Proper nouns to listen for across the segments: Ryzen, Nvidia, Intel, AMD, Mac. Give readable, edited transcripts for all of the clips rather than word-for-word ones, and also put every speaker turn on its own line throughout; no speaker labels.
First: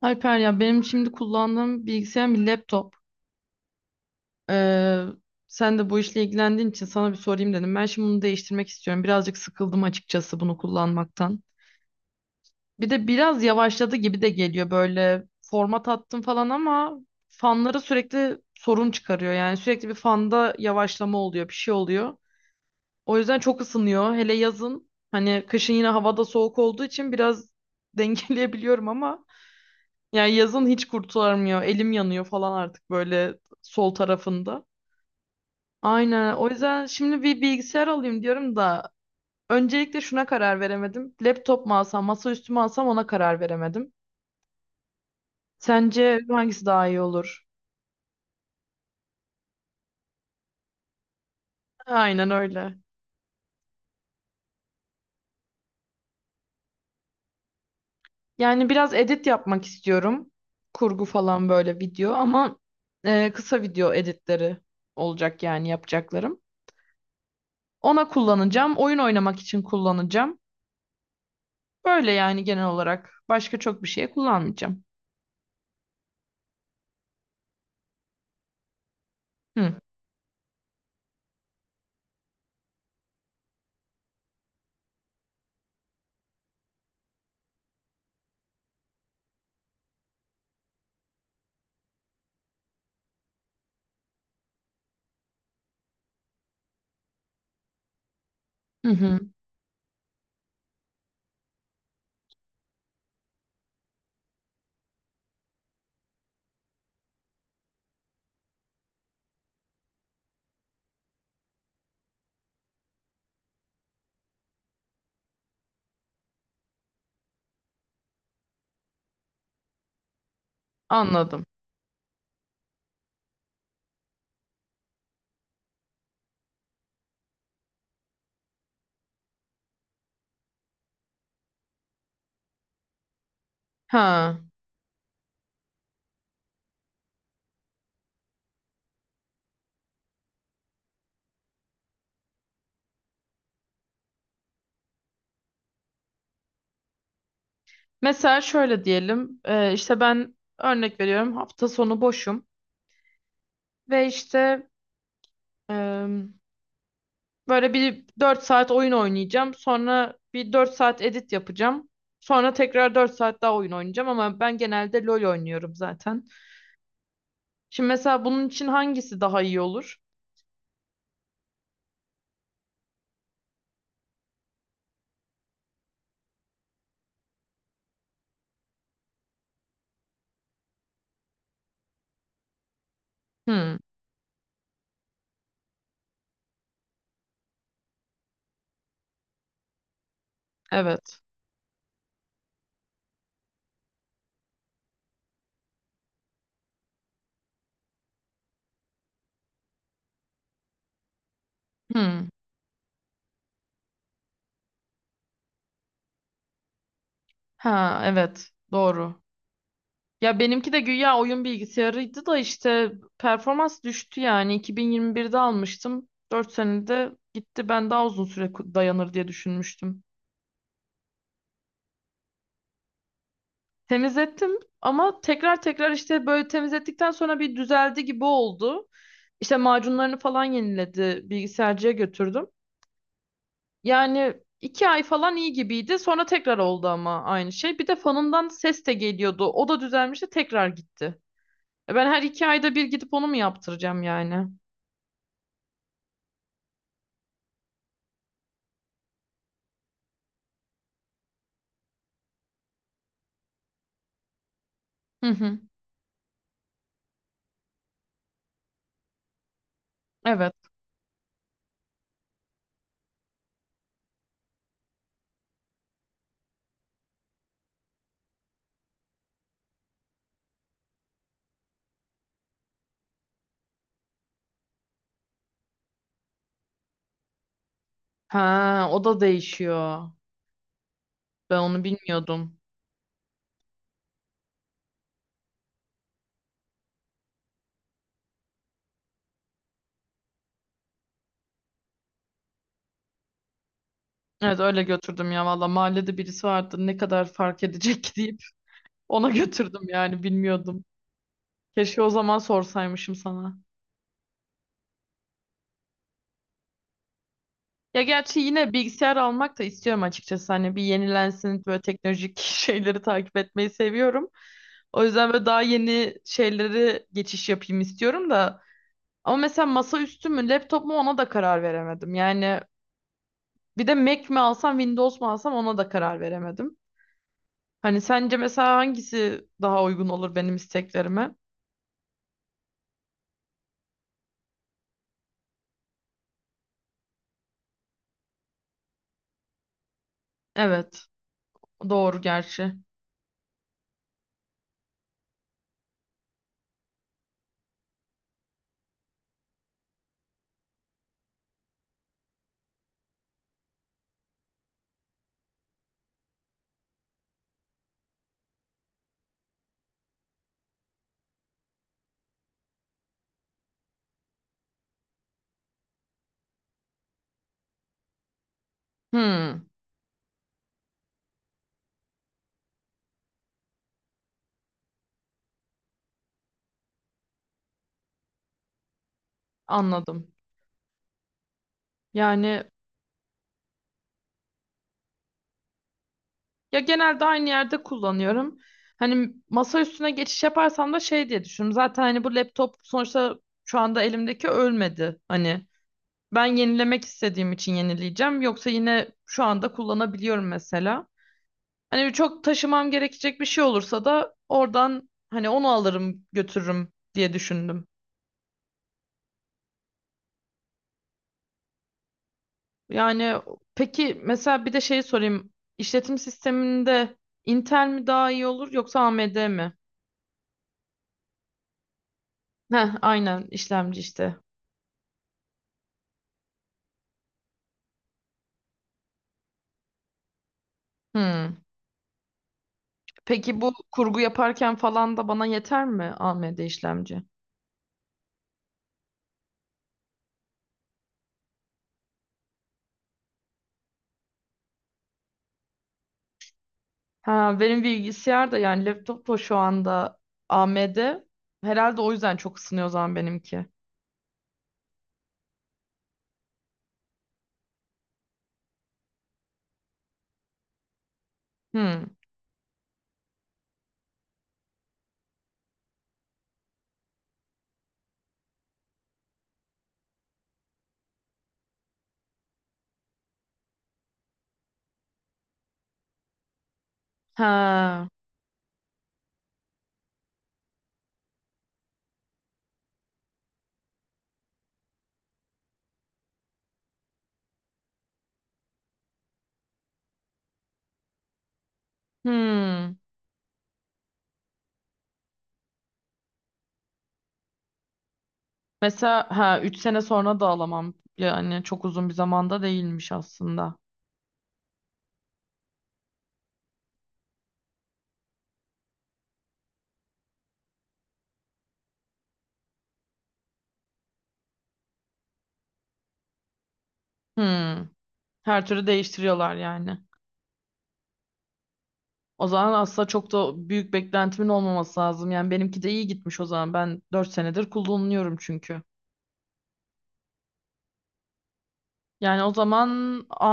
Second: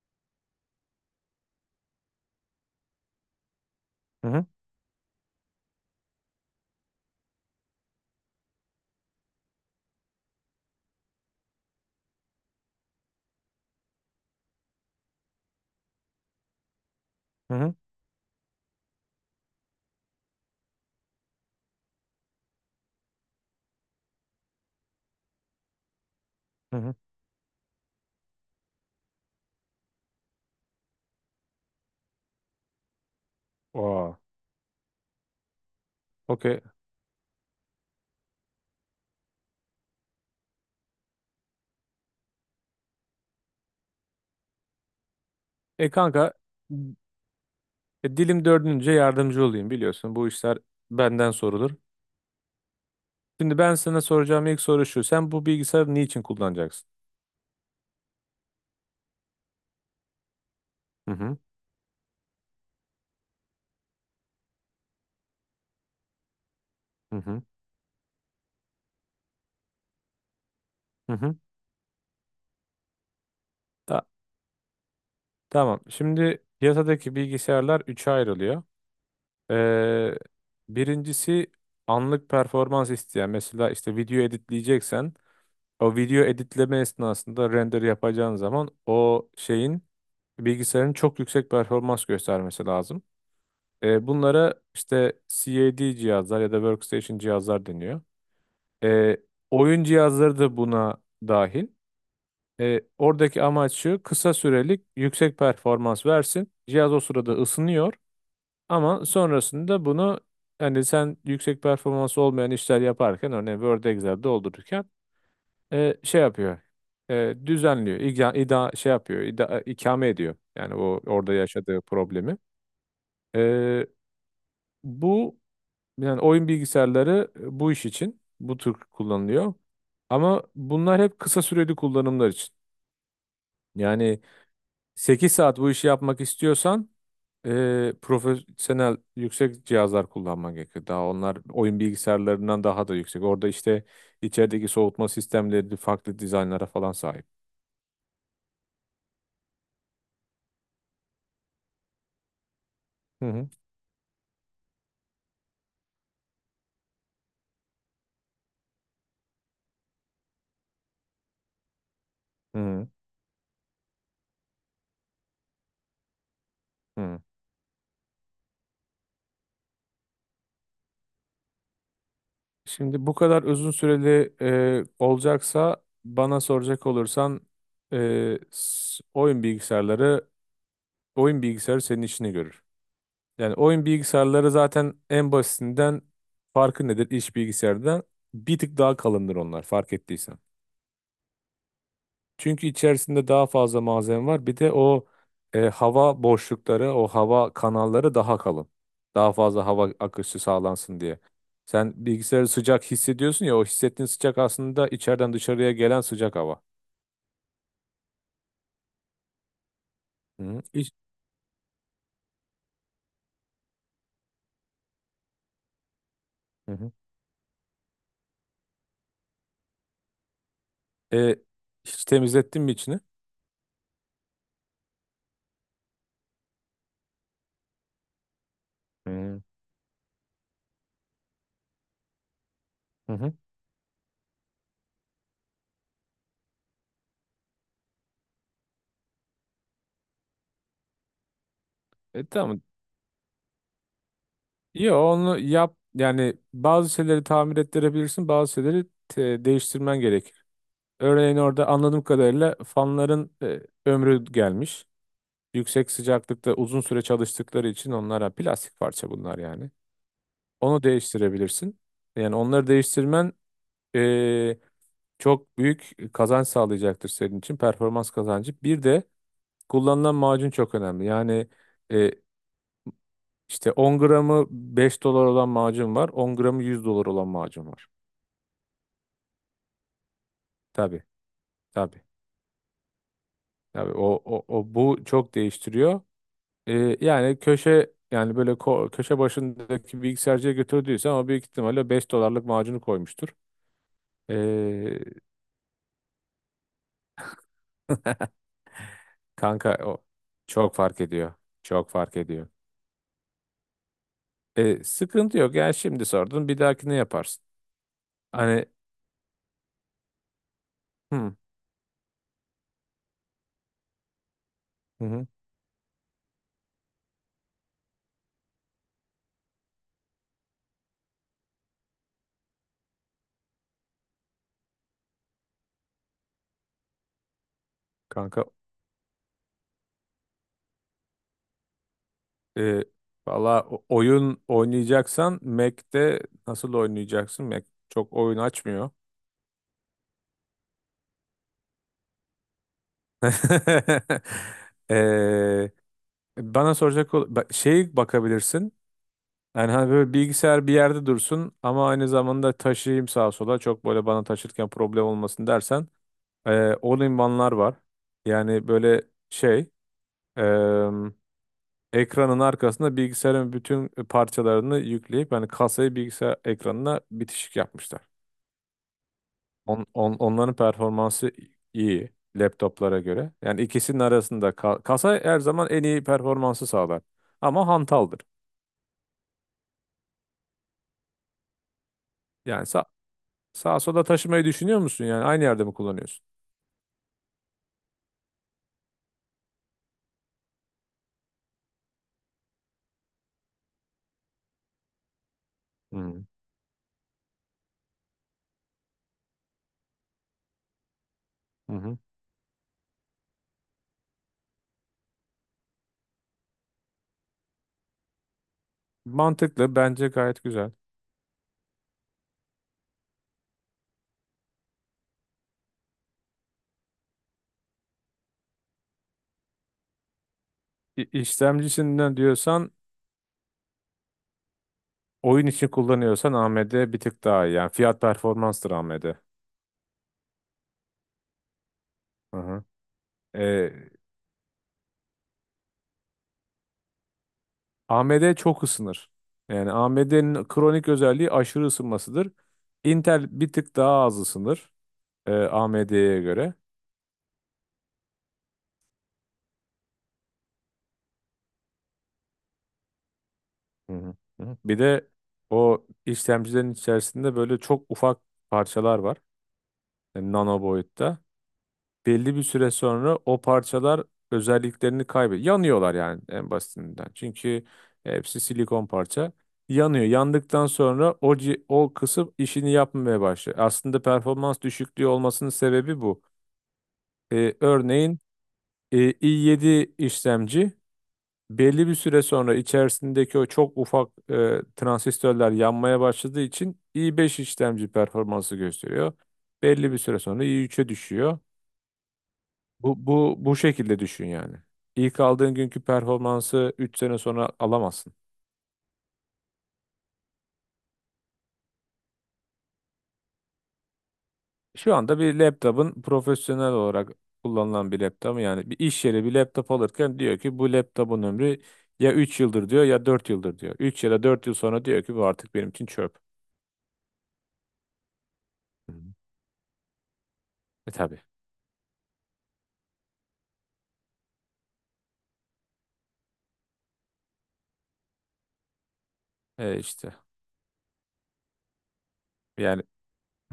Alper ya benim şimdi kullandığım bilgisayarım bir laptop.
Hı hı.
Ee, sen de bu işle ilgilendiğin için sana bir sorayım dedim. Ben şimdi bunu değiştirmek istiyorum. Birazcık sıkıldım açıkçası bunu kullanmaktan. Bir de biraz yavaşladı gibi de geliyor böyle format attım falan ama
Hı hı.
fanları sürekli sorun çıkarıyor. Yani sürekli bir fanda yavaşlama oluyor, bir şey oluyor. O yüzden çok ısınıyor. Hele yazın hani kışın yine havada soğuk
Hı
olduğu
hı.
için biraz dengeleyebiliyorum ama yani yazın hiç kurtulamıyor. Elim yanıyor falan artık böyle sol
Aa,
tarafında. Aynen. O
okey.
yüzden şimdi bir bilgisayar alayım diyorum da öncelikle şuna karar veremedim. Laptop mu alsam, masaüstü mü alsam ona karar veremedim.
E
Sence
kanka
hangisi daha iyi olur?
e, dilim dördünce yardımcı olayım biliyorsun. Bu işler benden sorulur.
Aynen öyle.
Şimdi ben sana soracağım ilk soru şu. Sen bu bilgisayarı niçin kullanacaksın?
Yani biraz edit yapmak istiyorum. Kurgu
Hı hı.
falan böyle video ama kısa video editleri olacak yani yapacaklarım.
Hı hı.
Ona kullanacağım. Oyun oynamak için kullanacağım.
Hı hı.
Böyle yani genel olarak. Başka çok bir
Ta-
şeye kullanmayacağım.
tamam. Şimdi piyasadaki bilgisayarlar üçe ayrılıyor.
Hı.
Ee, Birincisi anlık performans isteyen. Mesela işte video editleyeceksen, o video editleme esnasında render yapacağın zaman o şeyin, bilgisayarın çok yüksek performans göstermesi lazım. Bunlara işte CAD cihazlar ya da workstation cihazlar deniyor.
Hı
E,
hı.
Oyun cihazları da buna dahil. Oradaki amaç şu: kısa sürelik yüksek performans versin. Cihaz o sırada ısınıyor ama sonrasında bunu, hani sen yüksek performans olmayan işler yaparken, örneğin Word Excel doldururken, şey yapıyor. Düzenliyor. Şey yapıyor. İkame ediyor. Yani o orada
Anladım.
yaşadığı problemi. E, Bu, yani oyun bilgisayarları, bu iş için bu tür kullanılıyor. Ama bunlar hep kısa süreli kullanımlar için. Yani
Ha.
8 saat bu işi yapmak istiyorsan, profesyonel yüksek cihazlar kullanman gerekiyor. Daha onlar oyun bilgisayarlarından daha da yüksek. Orada işte içerideki soğutma sistemleri farklı dizaynlara falan sahip.
Mesela şöyle diyelim. İşte ben örnek veriyorum hafta sonu boşum
Hı hı.
ve işte e, böyle bir 4 saat oyun oynayacağım. Sonra bir 4 saat edit yapacağım. Sonra
Hı hı.
tekrar 4 saat daha oyun oynayacağım ama ben genelde LoL oynuyorum zaten.
Hı.
Şimdi mesela bunun için hangisi daha iyi olur?
Şimdi bu kadar uzun süreli olacaksa, bana soracak olursan, oyun bilgisayarları, oyun bilgisayarı senin işini görür. Yani
Hı.
oyun bilgisayarları zaten, en basitinden, farkı nedir iş bilgisayardan? Bir tık daha kalındır onlar, fark ettiysen.
Evet.
Çünkü içerisinde daha fazla malzeme var. Bir de o, hava boşlukları, o hava kanalları daha kalın. Daha fazla hava akışı sağlansın diye. Sen
Hı.
bilgisayarı sıcak hissediyorsun ya, o hissettiğin sıcak aslında içeriden dışarıya gelen sıcak hava.
Ha, evet. Doğru. Ya
Hı hı.
benimki de güya oyun bilgisayarıydı da işte performans düştü yani. 2021'de almıştım. dört
Hı hı.
senede gitti. Ben daha uzun süre dayanır diye düşünmüştüm.
E, Hiç temizlettin mi içini?
Temizlettim ama tekrar tekrar işte böyle temizlettikten sonra bir düzeldi gibi oldu.
Hı
İşte macunlarını falan yeniledi. Bilgisayarcıya götürdüm.
hı. Hı.
Yani 2 ay falan iyi gibiydi. Sonra tekrar oldu ama aynı şey. Bir de fanından ses de geliyordu. O da düzelmişti, tekrar gitti. Ben her
E
iki
tamam.
ayda bir gidip onu mu yaptıracağım yani?
Yo, onu yap. Yani bazı şeyleri tamir ettirebilirsin, bazı şeyleri değiştirmen gerekir. Örneğin orada anladığım kadarıyla fanların ömrü gelmiş.
Hı hı.
Yüksek sıcaklıkta uzun süre çalıştıkları için, onlara plastik parça bunlar yani.
Evet.
Onu değiştirebilirsin. Yani onları değiştirmen eee, çok büyük kazanç sağlayacaktır senin için. Performans kazancı. Bir de kullanılan macun çok önemli. Yani, eee, işte 10 gramı 5 dolar olan macun var, 10 gramı 100 dolar olan macun var.
Ha, o da değişiyor.
Tabii,
Ben onu
tabii.
bilmiyordum.
Tabii o, bu çok değiştiriyor. Yani köşe, yani böyle köşe başındaki bilgisayarcıya götürdüysen, o büyük ihtimalle 5 dolarlık macunu koymuştur.
Evet öyle
Ee,
götürdüm ya, valla mahallede birisi vardı, ne kadar fark edecek ki deyip ona
kanka,
götürdüm
o
yani,
çok
bilmiyordum.
fark ediyor. Çok
Keşke o
fark
zaman
ediyor.
sorsaymışım sana.
Sıkıntı yok. Yani şimdi sordun, bir dahaki ne yaparsın?
Ya gerçi
Hani.
yine bilgisayar almak da istiyorum açıkçası, hani bir
Hı,
yenilensin böyle, teknolojik şeyleri takip etmeyi seviyorum. O
hı, hı.
yüzden böyle daha yeni şeyleri geçiş yapayım istiyorum da. Ama mesela masaüstü mü laptop mu ona da karar veremedim. Yani bir de Mac mi alsam Windows mu alsam ona da karar veremedim. Hani sence
Kanka
mesela hangisi daha uygun olur benim isteklerime?
e, valla oyun oynayacaksan Mac'te nasıl oynayacaksın? Mac çok oyun açmıyor.
Evet, doğru gerçi.
Ee, Bana soracak şey bakabilirsin. Yani hani böyle bilgisayar bir yerde dursun ama aynı zamanda taşıyayım sağa sola, çok böyle bana taşırken problem olmasın dersen, o limanlar var. Yani böyle şey, eee, ekranın arkasında bilgisayarın bütün parçalarını yükleyip, yani kasayı bilgisayar ekranına bitişik yapmışlar.
Hmm,
Onların performansı iyi laptoplara göre. Yani ikisinin arasında, kasa her zaman en iyi performansı sağlar ama hantaldır.
anladım. Yani
Yani sağa sola taşımayı düşünüyor musun, yani aynı yerde mi kullanıyorsun?
ya, genelde aynı yerde kullanıyorum. Hani masa üstüne geçiş yaparsam da şey diye düşünüyorum. Zaten hani bu laptop sonuçta şu anda elimdeki ölmedi. Hani
Hmm.
ben yenilemek istediğim için yenileyeceğim. Yoksa yine şu anda kullanabiliyorum mesela.
Hı hı.
Hani çok taşımam gerekecek bir şey olursa da oradan hani onu alırım götürürüm diye düşündüm.
Mantıklı, bence gayet güzel.
Yani peki, mesela bir de şey sorayım. İşletim sisteminde Intel mi daha iyi olur yoksa AMD mi?
İşlemcisinden diyorsan,
Heh, aynen işlemci işte.
oyun için kullanıyorsan AMD bir tık daha iyi. Yani fiyat performanstır AMD.
Hmm.
Hı hı.
Peki bu
Ee,
kurgu yaparken falan da bana yeter mi AMD işlemci?
AMD çok ısınır. Yani AMD'nin kronik özelliği aşırı ısınmasıdır. Intel bir tık daha az ısınır AMD'ye göre.
Ha, benim bilgisayar da yani laptop da şu anda AMD. Herhalde o yüzden çok ısınıyor o zaman benimki.
Hı hı. Hı hı. Bir de o işlemcilerin içerisinde böyle çok ufak parçalar var. Yani nano boyutta.
Hmm.
Belli bir süre sonra o parçalar özelliklerini kaybediyor. Yanıyorlar yani, en basitinden. Çünkü hepsi silikon parça. Yanıyor. Yandıktan sonra o, o kısım işini yapmamaya başlıyor. Aslında performans düşüklüğü olmasının sebebi bu.
Ha.
Örneğin , i7 işlemci belli bir süre sonra içerisindeki o çok ufak transistörler yanmaya başladığı için i5 işlemci performansı gösteriyor. Belli bir süre sonra i3'e düşüyor.
Hmm.
Bu şekilde düşün yani. İlk aldığın günkü performansı 3 sene sonra alamazsın.
Mesela ha, 3 sene sonra da alamam. Yani çok uzun bir zamanda değilmiş aslında.
Şu anda bir laptopun, profesyonel olarak kullanılan bir laptop, yani bir iş yeri bir laptop alırken diyor ki bu laptopun ömrü ya 3 yıldır diyor ya 4 yıldır diyor. Üç ya da 4 yıl sonra diyor ki bu artık benim için çöp.
Hmm. Her türlü
Hı.
değiştiriyorlar yani.
Tabii.
O zaman aslında çok da büyük beklentimin olmaması lazım. Yani benimki de iyi gitmiş o zaman. Ben 4 senedir kullanıyorum çünkü.
İşte
Yani o
yani.
zaman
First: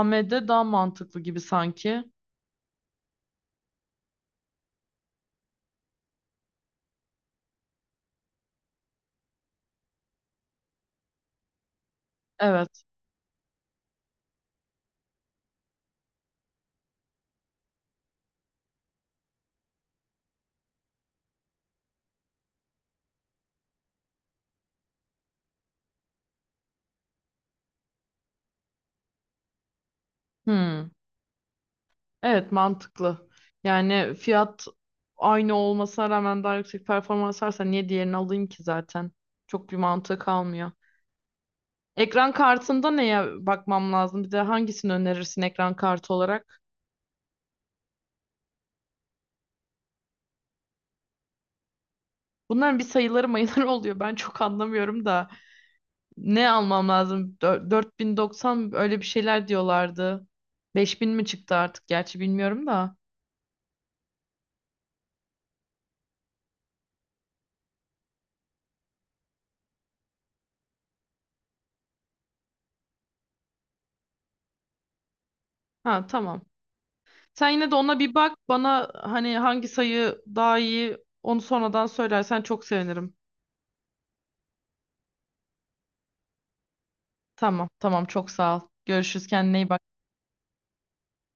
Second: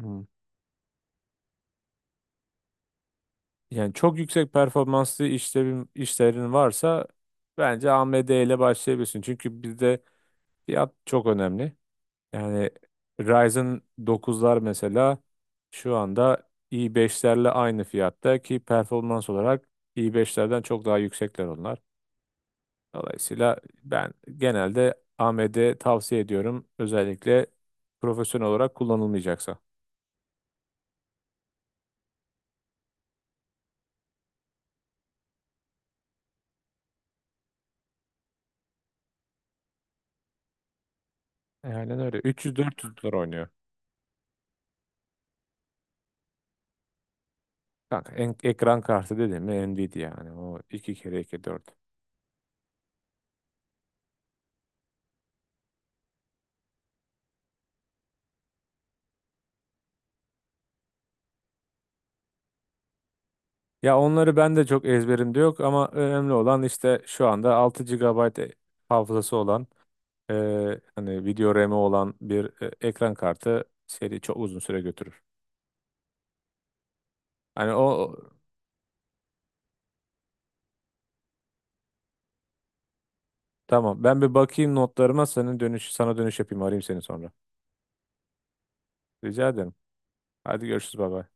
Hı.
daha mantıklı gibi sanki.
Yani çok yüksek performanslı işlerin varsa bence AMD ile başlayabilirsin. Çünkü bizde fiyat çok önemli. Yani
Evet.
Ryzen dokuzlar mesela şu anda i5'lerle aynı fiyatta ki, performans olarak i5'lerden çok daha yüksekler onlar. Dolayısıyla ben genelde AMD tavsiye ediyorum. Özellikle profesyonel olarak kullanılmayacaksa.
Hmm. Evet, mantıklı. Yani fiyat aynı olmasına rağmen daha yüksek performans varsa niye diğerini alayım ki zaten? Çok bir mantığı kalmıyor.
Aynen öyle.
Ekran kartında
300-400 dolar
neye
oynuyor.
bakmam lazım? Bir de hangisini önerirsin ekran kartı olarak?
Kanka, ekran kartı dedim mi Nvidia, yani o 2 kere 2 4.
Bunların bir sayıları mayıları oluyor. Ben çok anlamıyorum da. Ne almam lazım? 4090, öyle bir şeyler diyorlardı. 5000 mi çıktı artık, gerçi bilmiyorum da.
Ya onları ben de çok ezberimde yok ama önemli olan işte şu anda 6 GB hafızası olan, e, hani video RAM'i olan bir ekran kartı seri çok uzun süre götürür.
Ha tamam. Sen yine
Hani
de
o
ona bir
o-
bak. Bana hani hangi sayı daha iyi, onu sonradan söylersen çok sevinirim.
tamam, ben bir bakayım notlarıma, senin dönüş sana dönüş yapayım, arayayım seni sonra.
Tamam tamam, çok sağ ol. Görüşürüz,
Rica
kendine iyi
ederim.
bak.
Hadi görüşürüz baba.